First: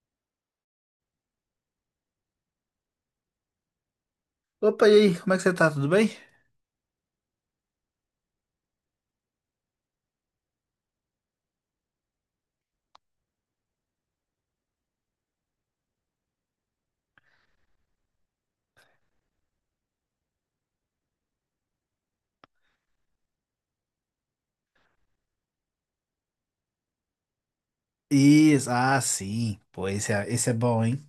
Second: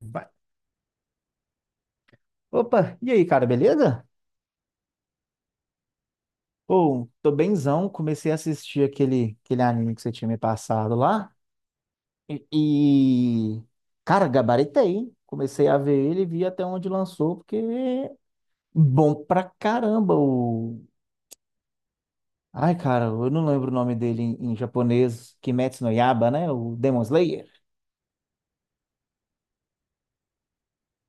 Vai. Opa, e aí, cara, beleza? Opa, e aí, como é que você tá? Tudo bem? Pô, tô bemzão, comecei a assistir aquele anime que você tinha me passado lá. E cara, gabaritei, hein? Comecei a ver ele e vi até onde lançou, porque é bom pra caramba o. Ai, cara, eu não lembro o nome dele em japonês. Kimetsu no Yaiba, né? O Demon Slayer. Isso, ah, sim. Pô, esse é bom, hein?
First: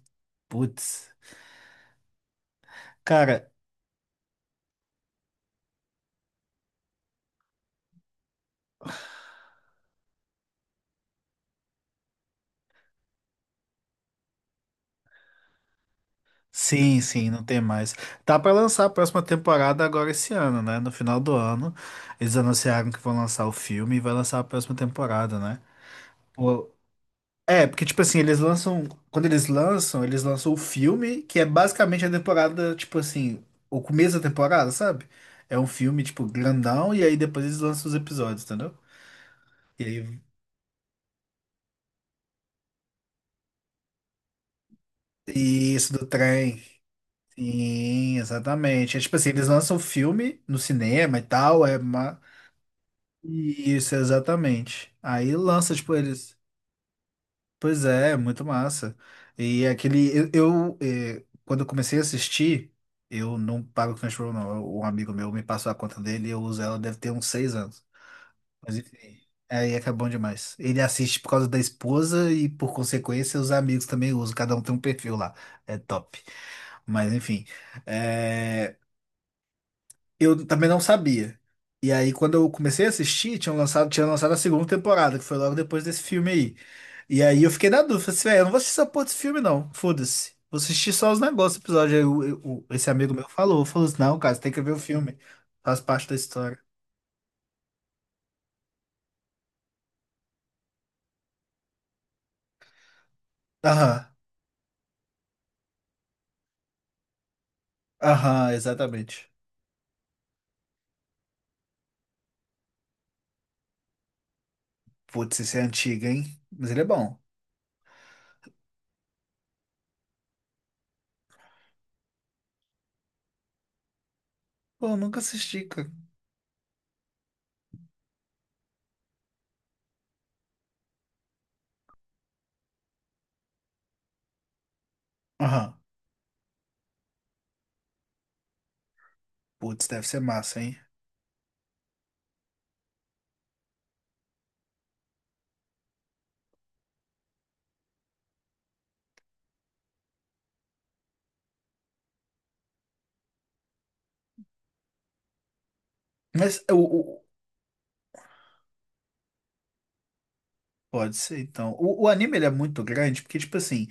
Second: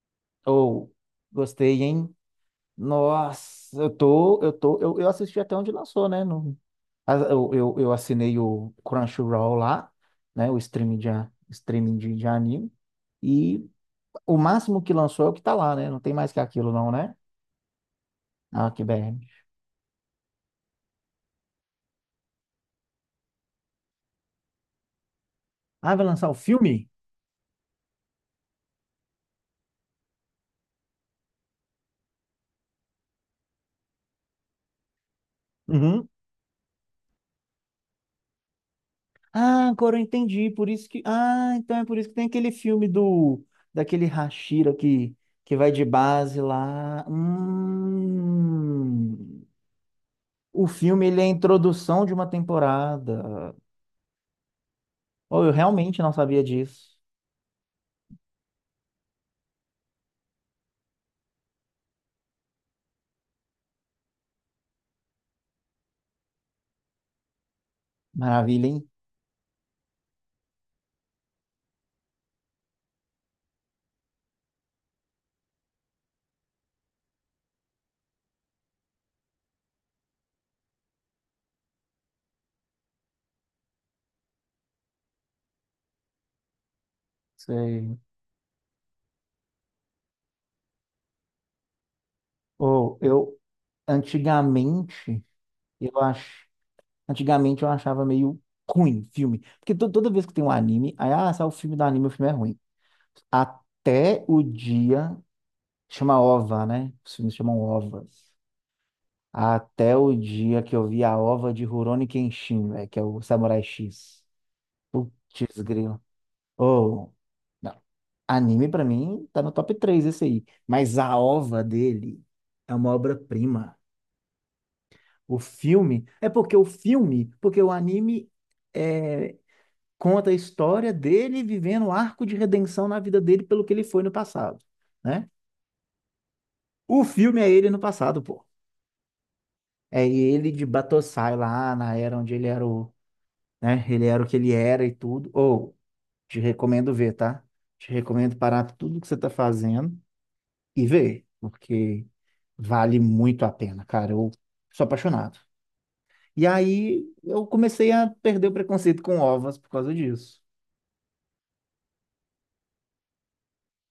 Ou, Putz. gostei, hein? Cara, Nossa, eu assisti até onde lançou, né? No, a- eu assinei o Crunchyroll lá, né? O streaming de anime. E o máximo que lançou é o que tá lá, né? Não tem mais que aquilo, não, sim, né? sim, não tem mais. Tá pra Ah, que lançar a BR. próxima temporada agora esse ano, né? No final do ano, eles anunciaram que vão lançar o filme e vai lançar a próxima temporada, né? Ah, vai lançar o Pô, filme? é, porque, tipo assim, eles lançam. Quando eles lançam o filme, que é basicamente a temporada, tipo assim, o começo da temporada, sabe? É um filme, Uhum. tipo, grandão, e aí depois eles lançam os episódios, entendeu? Ah, E agora eu aí entendi. Por isso que. Ah, então é por isso que tem aquele filme do. Daquele Hashira que vai de isso, do base trem. lá. Sim, exatamente. É tipo assim, Hum. eles lançam o filme no O filme, cinema ele e é a tal, é introdução de ma... uma temporada. Isso, exatamente. Aí Oh, eu lança, tipo, realmente não eles. sabia disso. Pois é, muito massa. E aquele. Quando eu comecei a assistir, eu não pago o Crunchyroll, não. Um amigo meu me passou a conta dele e eu uso ela, deve ter uns 6 anos. Maravilha, Mas hein? enfim, aí é que é bom demais. Ele assiste por causa da esposa e, por consequência, os amigos também usam. Cada um tem um perfil lá. É top. Mas enfim, é, eu também não sabia. E aí, quando eu comecei a assistir, tinha lançado a segunda temporada, que foi logo depois desse filme aí. E aí eu fiquei na Sei. dúvida, falei assim, velho, eu não vou assistir essa porra desse filme, não. Foda-se. Vou assistir só os negócios do episódio. Aí esse Oh, amigo meu falou, falou assim, não, cara, você tem que ver o filme. antigamente, Faz eu parte da acho, história. antigamente eu achava meio ruim filme, porque toda vez que tem um anime, aí sai o filme do anime, o filme é ruim. Aham, Até o dia chama OVA, né? Os filmes chamam OVAs. aham, exatamente. Até o dia que eu vi a OVA de Rurouni Kenshin, velho, que é o Samurai X. Putz, esse Putz, é grilo. antigo, hein? Mas ele é Oh, bom. não. Anime pra mim tá no top 3 esse aí. Mas a ova dele é uma obra-prima. Pô, eu nunca O assisti, cara. filme é porque o filme, porque o anime é, conta a história dele vivendo o arco de redenção na vida dele pelo que ele foi no passado, né? Aham. O filme é ele no passado, pô. Putz, deve É ser ele massa, de hein? Batosai lá na era onde ele era o, né? Ele era o que ele era e tudo. Ou te recomendo ver, tá? Te recomendo parar tudo que você tá fazendo e vê, porque vale muito a pena, cara. Eu sou apaixonado. E Mas o, aí o- eu comecei a perder o preconceito com ovas por causa disso. pode ser, então. O anime ele é muito grande, porque, tipo assim,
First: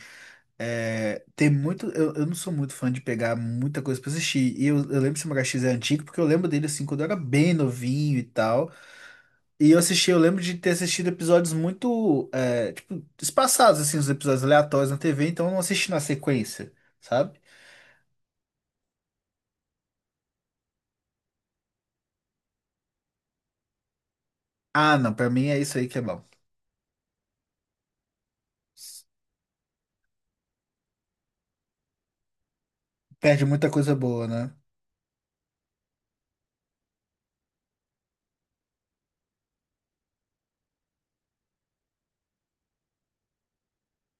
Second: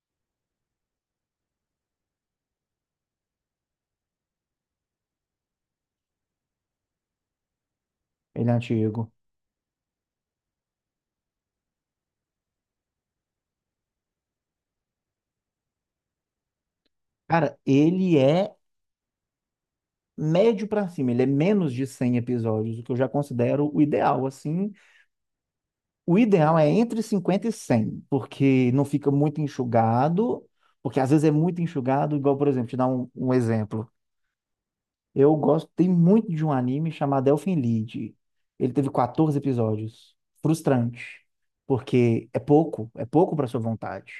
é, tem muito. Eu não sou muito fã de pegar muita coisa pra assistir. E eu lembro que Samurai X é antigo, porque eu lembro dele assim, quando eu era bem novinho e Ele é tal. antigo. E eu assisti, eu lembro de ter assistido episódios muito, é, tipo, espaçados, assim, os episódios aleatórios na TV, então eu não assisti na sequência, sabe? Cara, ele é médio pra cima, ele é menos de 100 episódios, o que eu já considero o ideal, assim. Ah, não, pra mim é isso aí que é O bom. ideal é entre 50 e 100 porque não fica muito enxugado, porque às vezes é muito enxugado, igual, por exemplo, te dar um Perde muita exemplo. coisa boa, né? Eu gostei muito de um anime chamado Elfen Lied. Ele teve 14 episódios. Frustrante, porque é pouco para sua vontade,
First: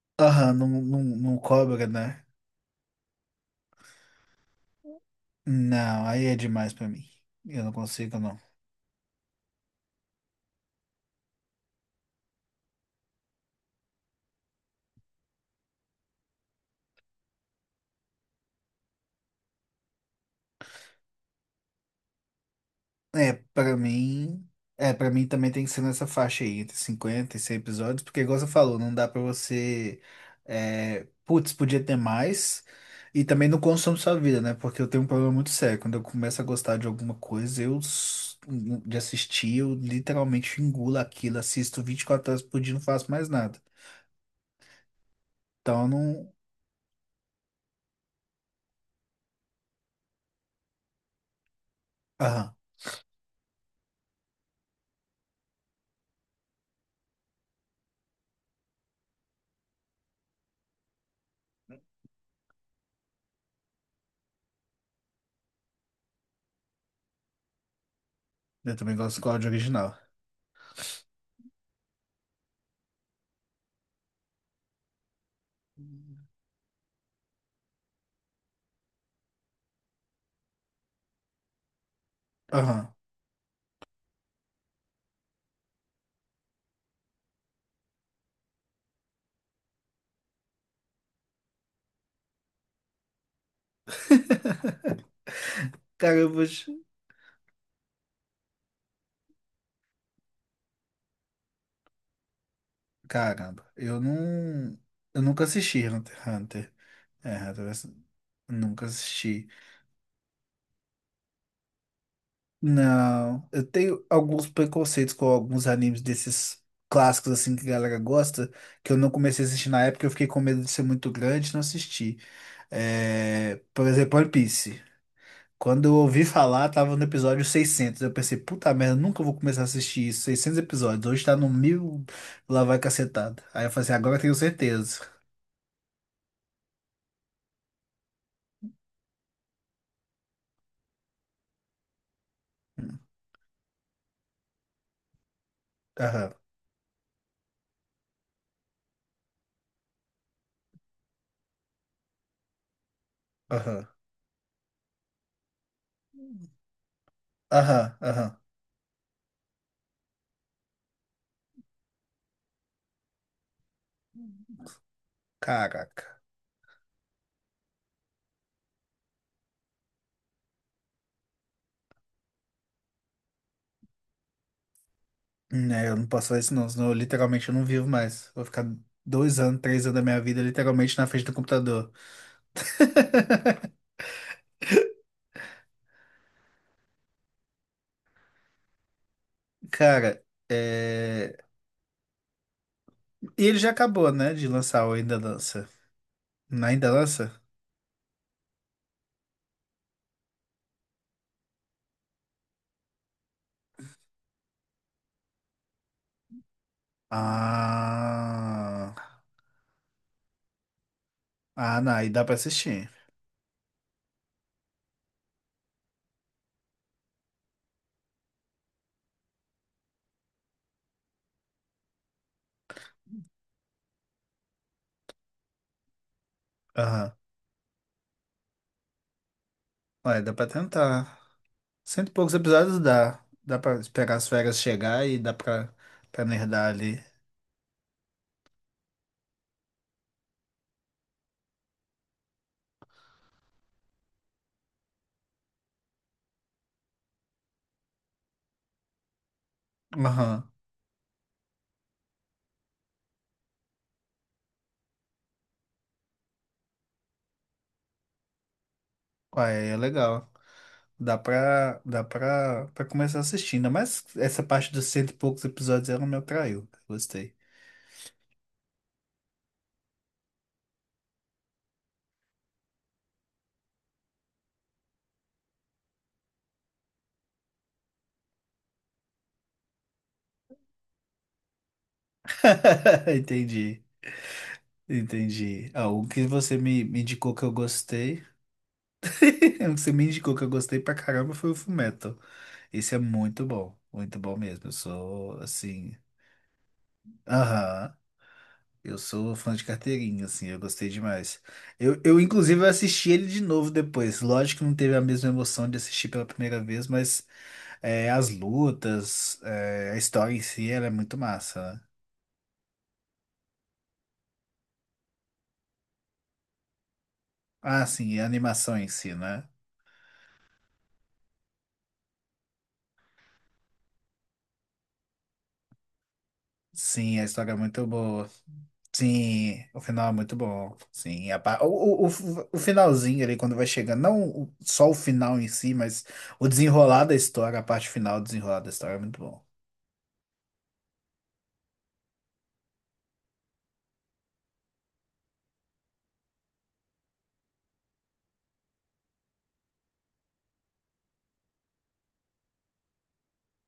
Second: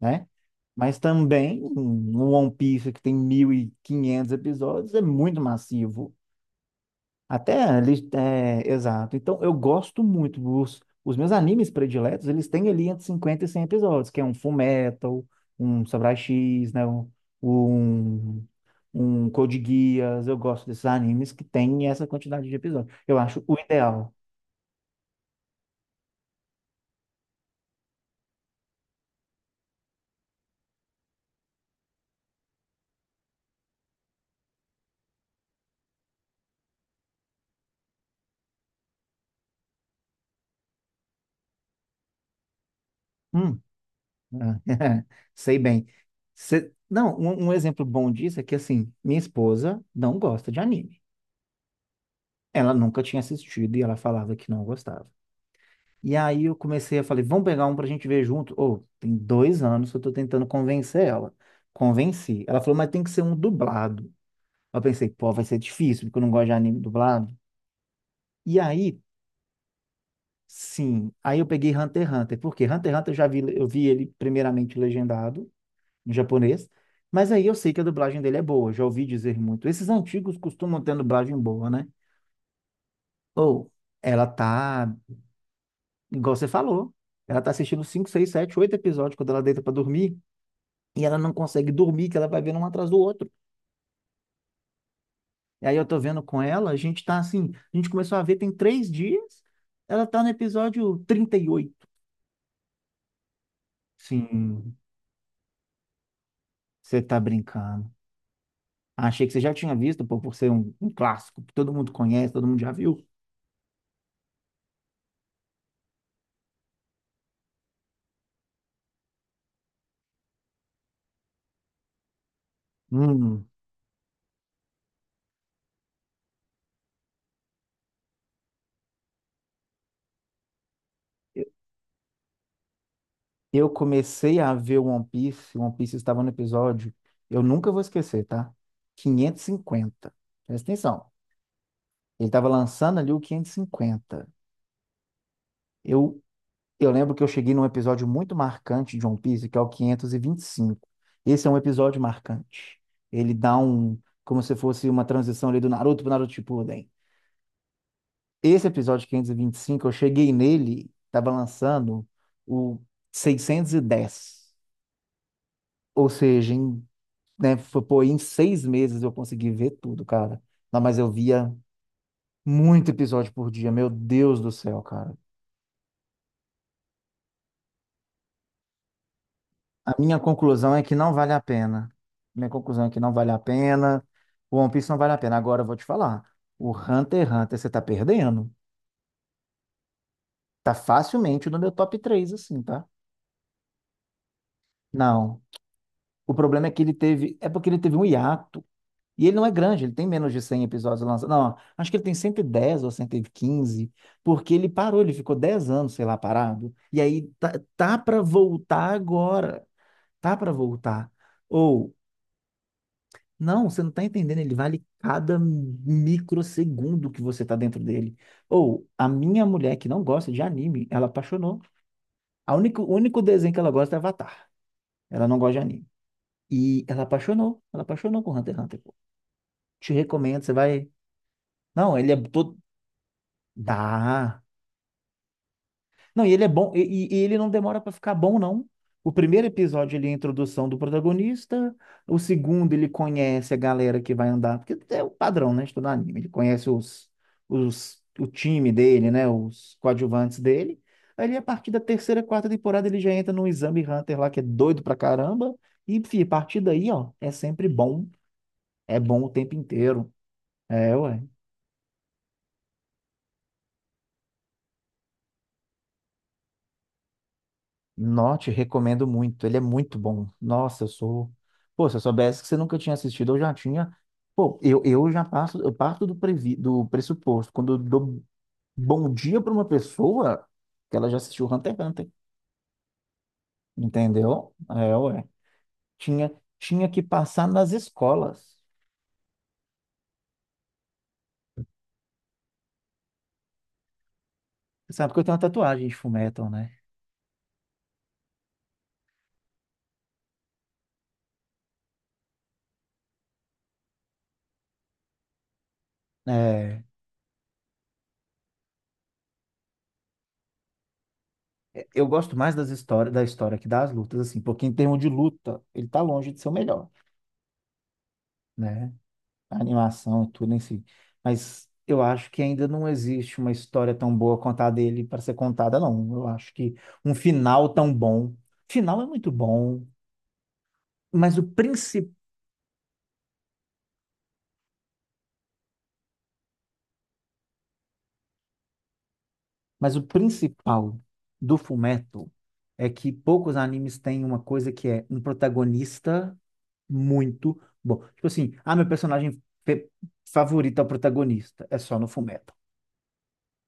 né? Aham, não, Mas não, não também cobra, um né? One Piece que tem 1.500 episódios é muito Não, massivo. aí é demais pra mim. Até Eu não ali, consigo, não. é, exato. Então eu gosto muito dos os meus animes prediletos, eles têm ali entre 50 e 100 episódios, que é um Fullmetal, um Samurai X, né? Um um Code Geass, eu gosto desses animes que tem essa quantidade de episódios. Eu É, acho o pra ideal. mim. É, pra mim também tem que ser nessa faixa aí, entre 50 e 100 episódios, porque, igual você falou, não dá pra você. É, putz, podia ter mais. E também não consome sua vida, né? Porque eu tenho um problema muito sério. Quando eu começo a gostar de alguma coisa, de assistir, eu literalmente engulo aquilo, assisto 24 horas por dia, não faço mais nada. Hum, é, sei Então, bem. eu não. Não, um exemplo bom disso é que, assim, minha esposa não gosta de anime. Ela nunca tinha assistido e ela falava que não gostava. E aí eu comecei a falar, vamos pegar um pra gente ver junto. Ô, tem 2 anos que eu tô tentando convencer ela. Convenci. Ela falou, mas tem que ser um dublado. Eu pensei, pô, vai ser difícil, porque eu não gosto de anime dublado. E Eu também aí, gosto do código original. sim, aí eu peguei Hunter x Hunter, porque Hunter x Hunter eu já vi, eu vi ele primeiramente legendado em japonês, mas aí eu sei que a dublagem dele é boa, já ouvi dizer muito. Esses antigos costumam ter dublagem boa, né? Aham. Ou ela tá, igual você falou, ela tá assistindo 5 6 7 8 episódios quando ela deita pra dormir, e ela não consegue dormir, que ela vai vendo um atrás do outro. E aí eu tô Cara, vendo eu com vou. te- ela, a gente tá assim, a gente começou a ver tem 3 dias, ela tá no episódio 38. Caramba, eu Sim, não. Eu nunca assisti Hunter x Hunter. você tá É, brincando. Hunter. Nunca Achei que você assisti. já tinha visto, pô, por ser um clássico que todo mundo conhece, todo mundo já viu. Não, eu tenho alguns preconceitos com alguns animes desses clássicos assim que a galera gosta, que eu não comecei a assistir na época, eu fiquei com medo de ser muito grande e não assisti. Hum, É, por exemplo, One Piece. Quando eu ouvi falar, tava no episódio 600. Eu pensei, puta merda, nunca vou começar a assistir isso. 600 episódios. Hoje tá eu no mil, lá vai cacetada. Aí eu eu falei assim, agora eu tenho comecei a ver certeza. One Piece, One Piece estava no episódio, eu nunca vou esquecer, tá? 550. Presta atenção. Ele estava lançando Hum, ali o 550. Eu, Aham, eu lembro que eu cheguei num episódio muito marcante de One Piece, que é o 525. Esse é um episódio marcante. Ele dá aham, um, como se fosse uma transição ali do Naruto pro Naruto Shippuden. aham, ahum. Esse episódio quinhentos e vinte e cinco eu cheguei nele, estava lançando o 610. Ou Caraca. seja, em, né, foi, pô, em 6 meses eu consegui ver tudo, cara. Não, mas eu via muito episódio por dia, meu Deus do céu, cara. Né, eu não posso fazer isso não, senão eu, literalmente eu não vivo mais. Vou ficar 2 anos, três A anos da minha minha vida conclusão é que literalmente na não frente vale do a computador. pena. Minha conclusão é que não vale a pena. O One Piece não vale a pena. Agora eu vou te falar. O Hunter x Hunter você tá perdendo. Cara, Tá é... facilmente no meu top 3 assim, tá? E ele já acabou, né, de lançar o Ainda Não. Lança. O problema Não é é que Ainda ele teve. Lança? É porque ele teve um hiato. E ele não é grande, ele tem menos de 100 episódios lançados. Não, acho que ele tem 110 ou 115, porque ele parou, ele ficou 10 anos, sei lá, parado. E aí tá para voltar Ah... agora. Tá para voltar. Ah, Ou, não, aí dá pra assistir. não, você não tá entendendo, ele vale cada microsegundo que você tá dentro dele. Ou, a minha mulher que não gosta de anime, ela apaixonou. A único o único desenho que ela gosta é Avatar. Ela não gosta de anime. E Aham. Ela apaixonou com Hunter x Hunter, pô. Te Olha, dá recomendo, pra você vai. tentar. Não, Cento ele e é poucos to- episódios dá. Dá pra esperar as Dá. férias chegar e pra Não, e ele é nerdar bom, e, ali. e- e ele não demora pra ficar bom, não. O primeiro episódio ele é a introdução do protagonista, o segundo ele conhece a galera que vai andar, porque é o padrão, né, de todo anime, ele conhece o time dele, né, os coadjuvantes Aham. dele, aí a partir da terceira, quarta temporada ele já entra no Exame Hunter lá, que é doido pra caramba, e, a partir daí, ó, é sempre bom, é bom o Ué, tempo é inteiro. legal. É, Dá ué. pra, dá pra, pra começar assistindo. Mas essa parte dos cento e poucos episódios ela me atraiu. Gostei. Note, recomendo muito. Ele é muito bom. Nossa, eu sou. Pô, se eu soubesse que você nunca tinha assistido, eu já tinha. Pô, eu parto do pressuposto. Quando eu dou bom dia para uma pessoa, que ela já assistiu Hunter x Hunter. Entendi. Entendeu? É, ué. Entendi. Ah, o que Tinha, você tinha me que indicou que passar eu nas gostei. escolas. O que você me indicou que eu gostei pra caramba foi o Fullmetal. Esse é muito bom. Muito bom mesmo. Eu Você sabe que eu tenho sou uma tatuagem de assim. Fullmetal, né? Aham. Eu sou fã de carteirinha, assim, eu gostei demais. Eu inclusive, assisti ele de novo depois. Lógico que não teve a mesma emoção de assistir pela primeira É, vez, mas é, as lutas, é, a história em si, ela é muito massa, né? Eu gosto mais das histórias, da história que das lutas, assim, porque em termos de luta, ele tá longe de ser o melhor, Ah, sim, e a animação em né? si, né? A animação e tudo em si. Mas eu acho que ainda não existe uma história tão boa quanto a dele para ser contada, não. Eu acho que um Sim, a história é final muito tão boa. bom. Final é muito Sim, o bom, final é muito bom. Sim, mas a o princi... o finalzinho ali, quando vai chegando, não o- só o final em si, mas o desenrolar da história, a parte final do desenrolar da história é muito bom. mas o principal do Fullmetal é que poucos animes têm uma coisa que é um protagonista muito bom. Tipo assim, meu personagem favorito é o protagonista. É só no Fullmetal.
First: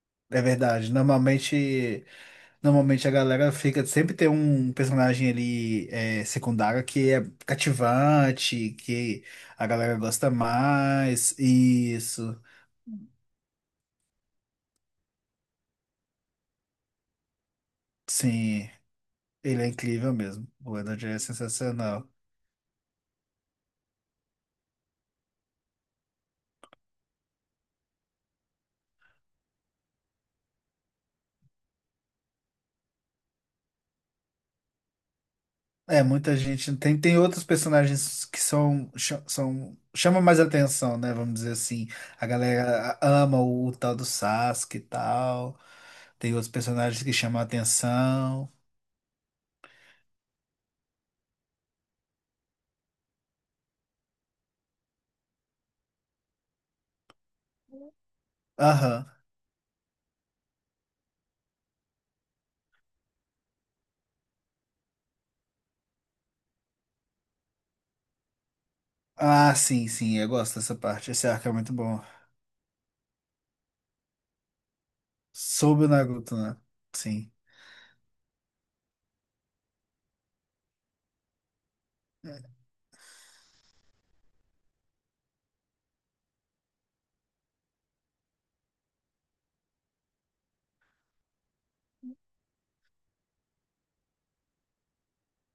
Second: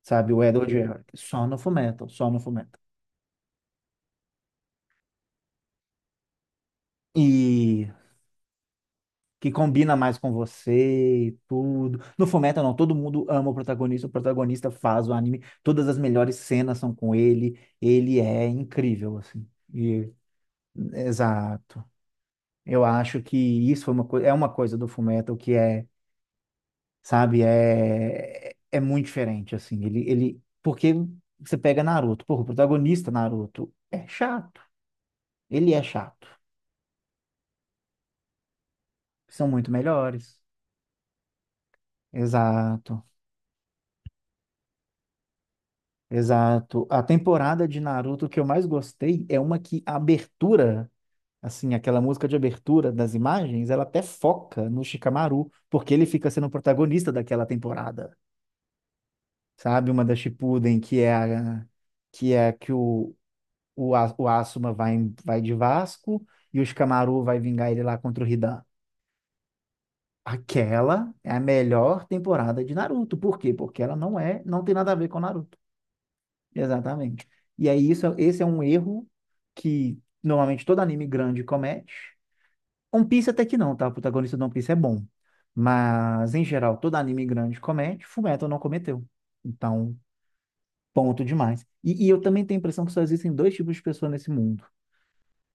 Sabe, É o Edward verdade, Elric, só no normalmente. Fullmetal, só no Fullmetal. Normalmente a galera fica, sempre tem um personagem ali é, secundário que é E cativante, que que a combina galera mais gosta com você e mais. tudo. No Isso, Fullmetal, não, todo mundo ama o protagonista faz o anime, todas as melhores cenas são com ele, ele é sim, incrível, assim. ele é E- incrível mesmo. O Edward é Exato. sensacional. Eu acho que isso foi uma coi- é uma coisa do Fullmetal que é, sabe, é muito diferente, assim. Porque você pega Naruto, porra, o protagonista Naruto é chato, ele é É, chato. muita gente tem, tem outros personagens que são, São muito são chamam mais melhores. atenção, né? Vamos dizer assim. A galera Exato. ama o, tal do Sasuke e tal. Tem outros Exato. A personagens que chamam a temporada de Naruto que eu atenção. mais gostei é uma que a abertura, assim, aquela música de abertura das imagens, ela até foca no Shikamaru, porque ele fica sendo o protagonista daquela temporada. Aham. Sabe, uma da Shippuden, que é a que o, o Asuma vai de Vasco e o Shikamaru vai vingar ele lá contra o Hidan. Ah, sim, sim, eu gosto dessa parte. Aquela Esse é a arco é muito bom. melhor temporada de Naruto. Por quê? Porque ela não é, não tem nada a ver com Naruto. Sobre o Naruto, né? Exatamente. Sim. E aí, isso, é, esse é um erro que normalmente todo anime grande comete. One Piece até que não, tá? O protagonista do One Piece é bom. Mas, em geral, todo anime grande comete, Fullmetal não cometeu. Então, ponto demais. E eu também tenho a impressão que só existem dois tipos de pessoa nesse mundo.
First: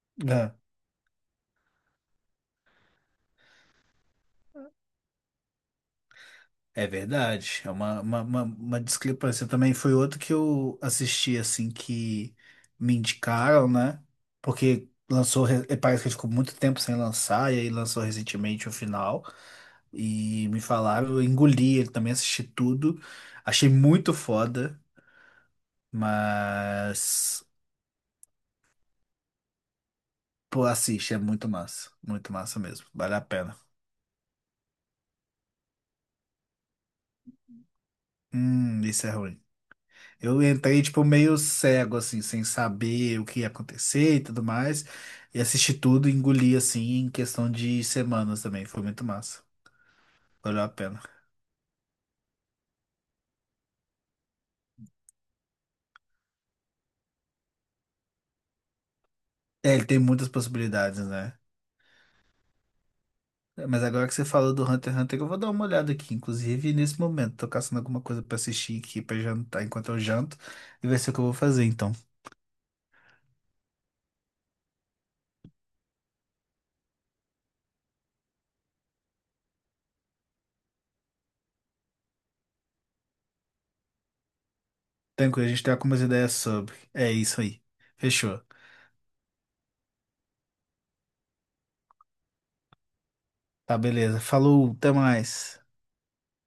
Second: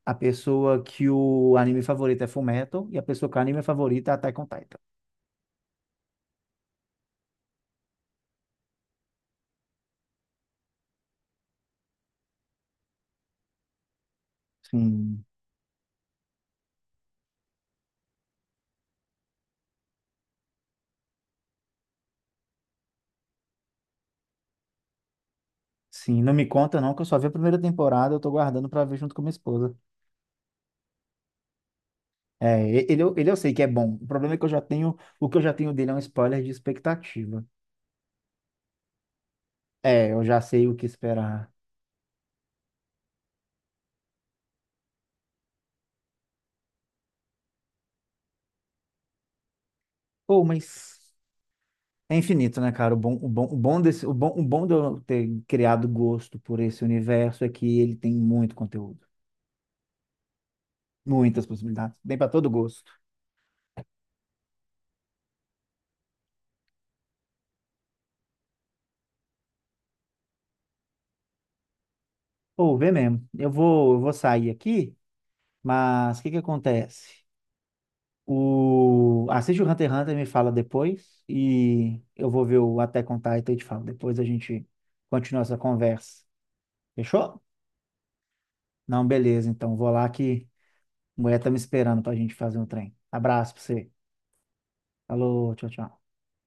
A É, pessoa que o anime favorito é Fullmetal e a pessoa que o anime favorito é Attack on Titan. é verdade. É uma discrepância. Também foi outro que eu assisti, assim, que me indicaram, né? Porque Sim, lançou, e parece que ficou muito tempo sem lançar, e aí lançou recentemente o final. E me falaram, eu engoli ele também, assisti tudo. Achei muito foda, sim, não me conta não, que eu só vi a mas. primeira temporada, eu tô guardando pra ver junto com minha esposa. Pô, assiste, é muito massa. Muito É, massa mesmo. Vale a ele eu sei pena. que é bom. O problema é que eu já tenho, o que eu já tenho dele é um spoiler de expectativa. Isso é ruim. É, eu já Eu sei o entrei, que tipo, meio esperar. cego, assim, sem saber o que ia acontecer e tudo mais. E assisti tudo e engoli, assim, em questão de semanas também. Foi muito massa. Pô, Valeu a pena. mas é infinito, né, cara? O bom de eu ter criado gosto por esse universo é que ele tem muito conteúdo, É, ele tem muitas possibilidades, né? muitas possibilidades, bem para todo gosto. É, mas agora que você falou do Hunter x Hunter, eu vou dar uma olhada aqui. Inclusive, nesse momento, tô caçando alguma coisa pra assistir aqui, pra jantar enquanto eu janto. E vai ser o que eu vou fazer, então. Pô, vê mesmo. Eu vou sair aqui, mas o que que acontece? Assiste o Hunter x Hunter e me fala depois. E eu vou ver o Attack on Titan e te falo. Depois a gente continua Tranquilo, a essa gente tem algumas conversa. ideias sobre. É isso Fechou? aí. Fechou. Não, beleza. Então vou lá que a mulher tá me esperando pra gente fazer um trem. Abraço pra Tá, você. beleza. Falou, até Falou, mais. tchau, tchau.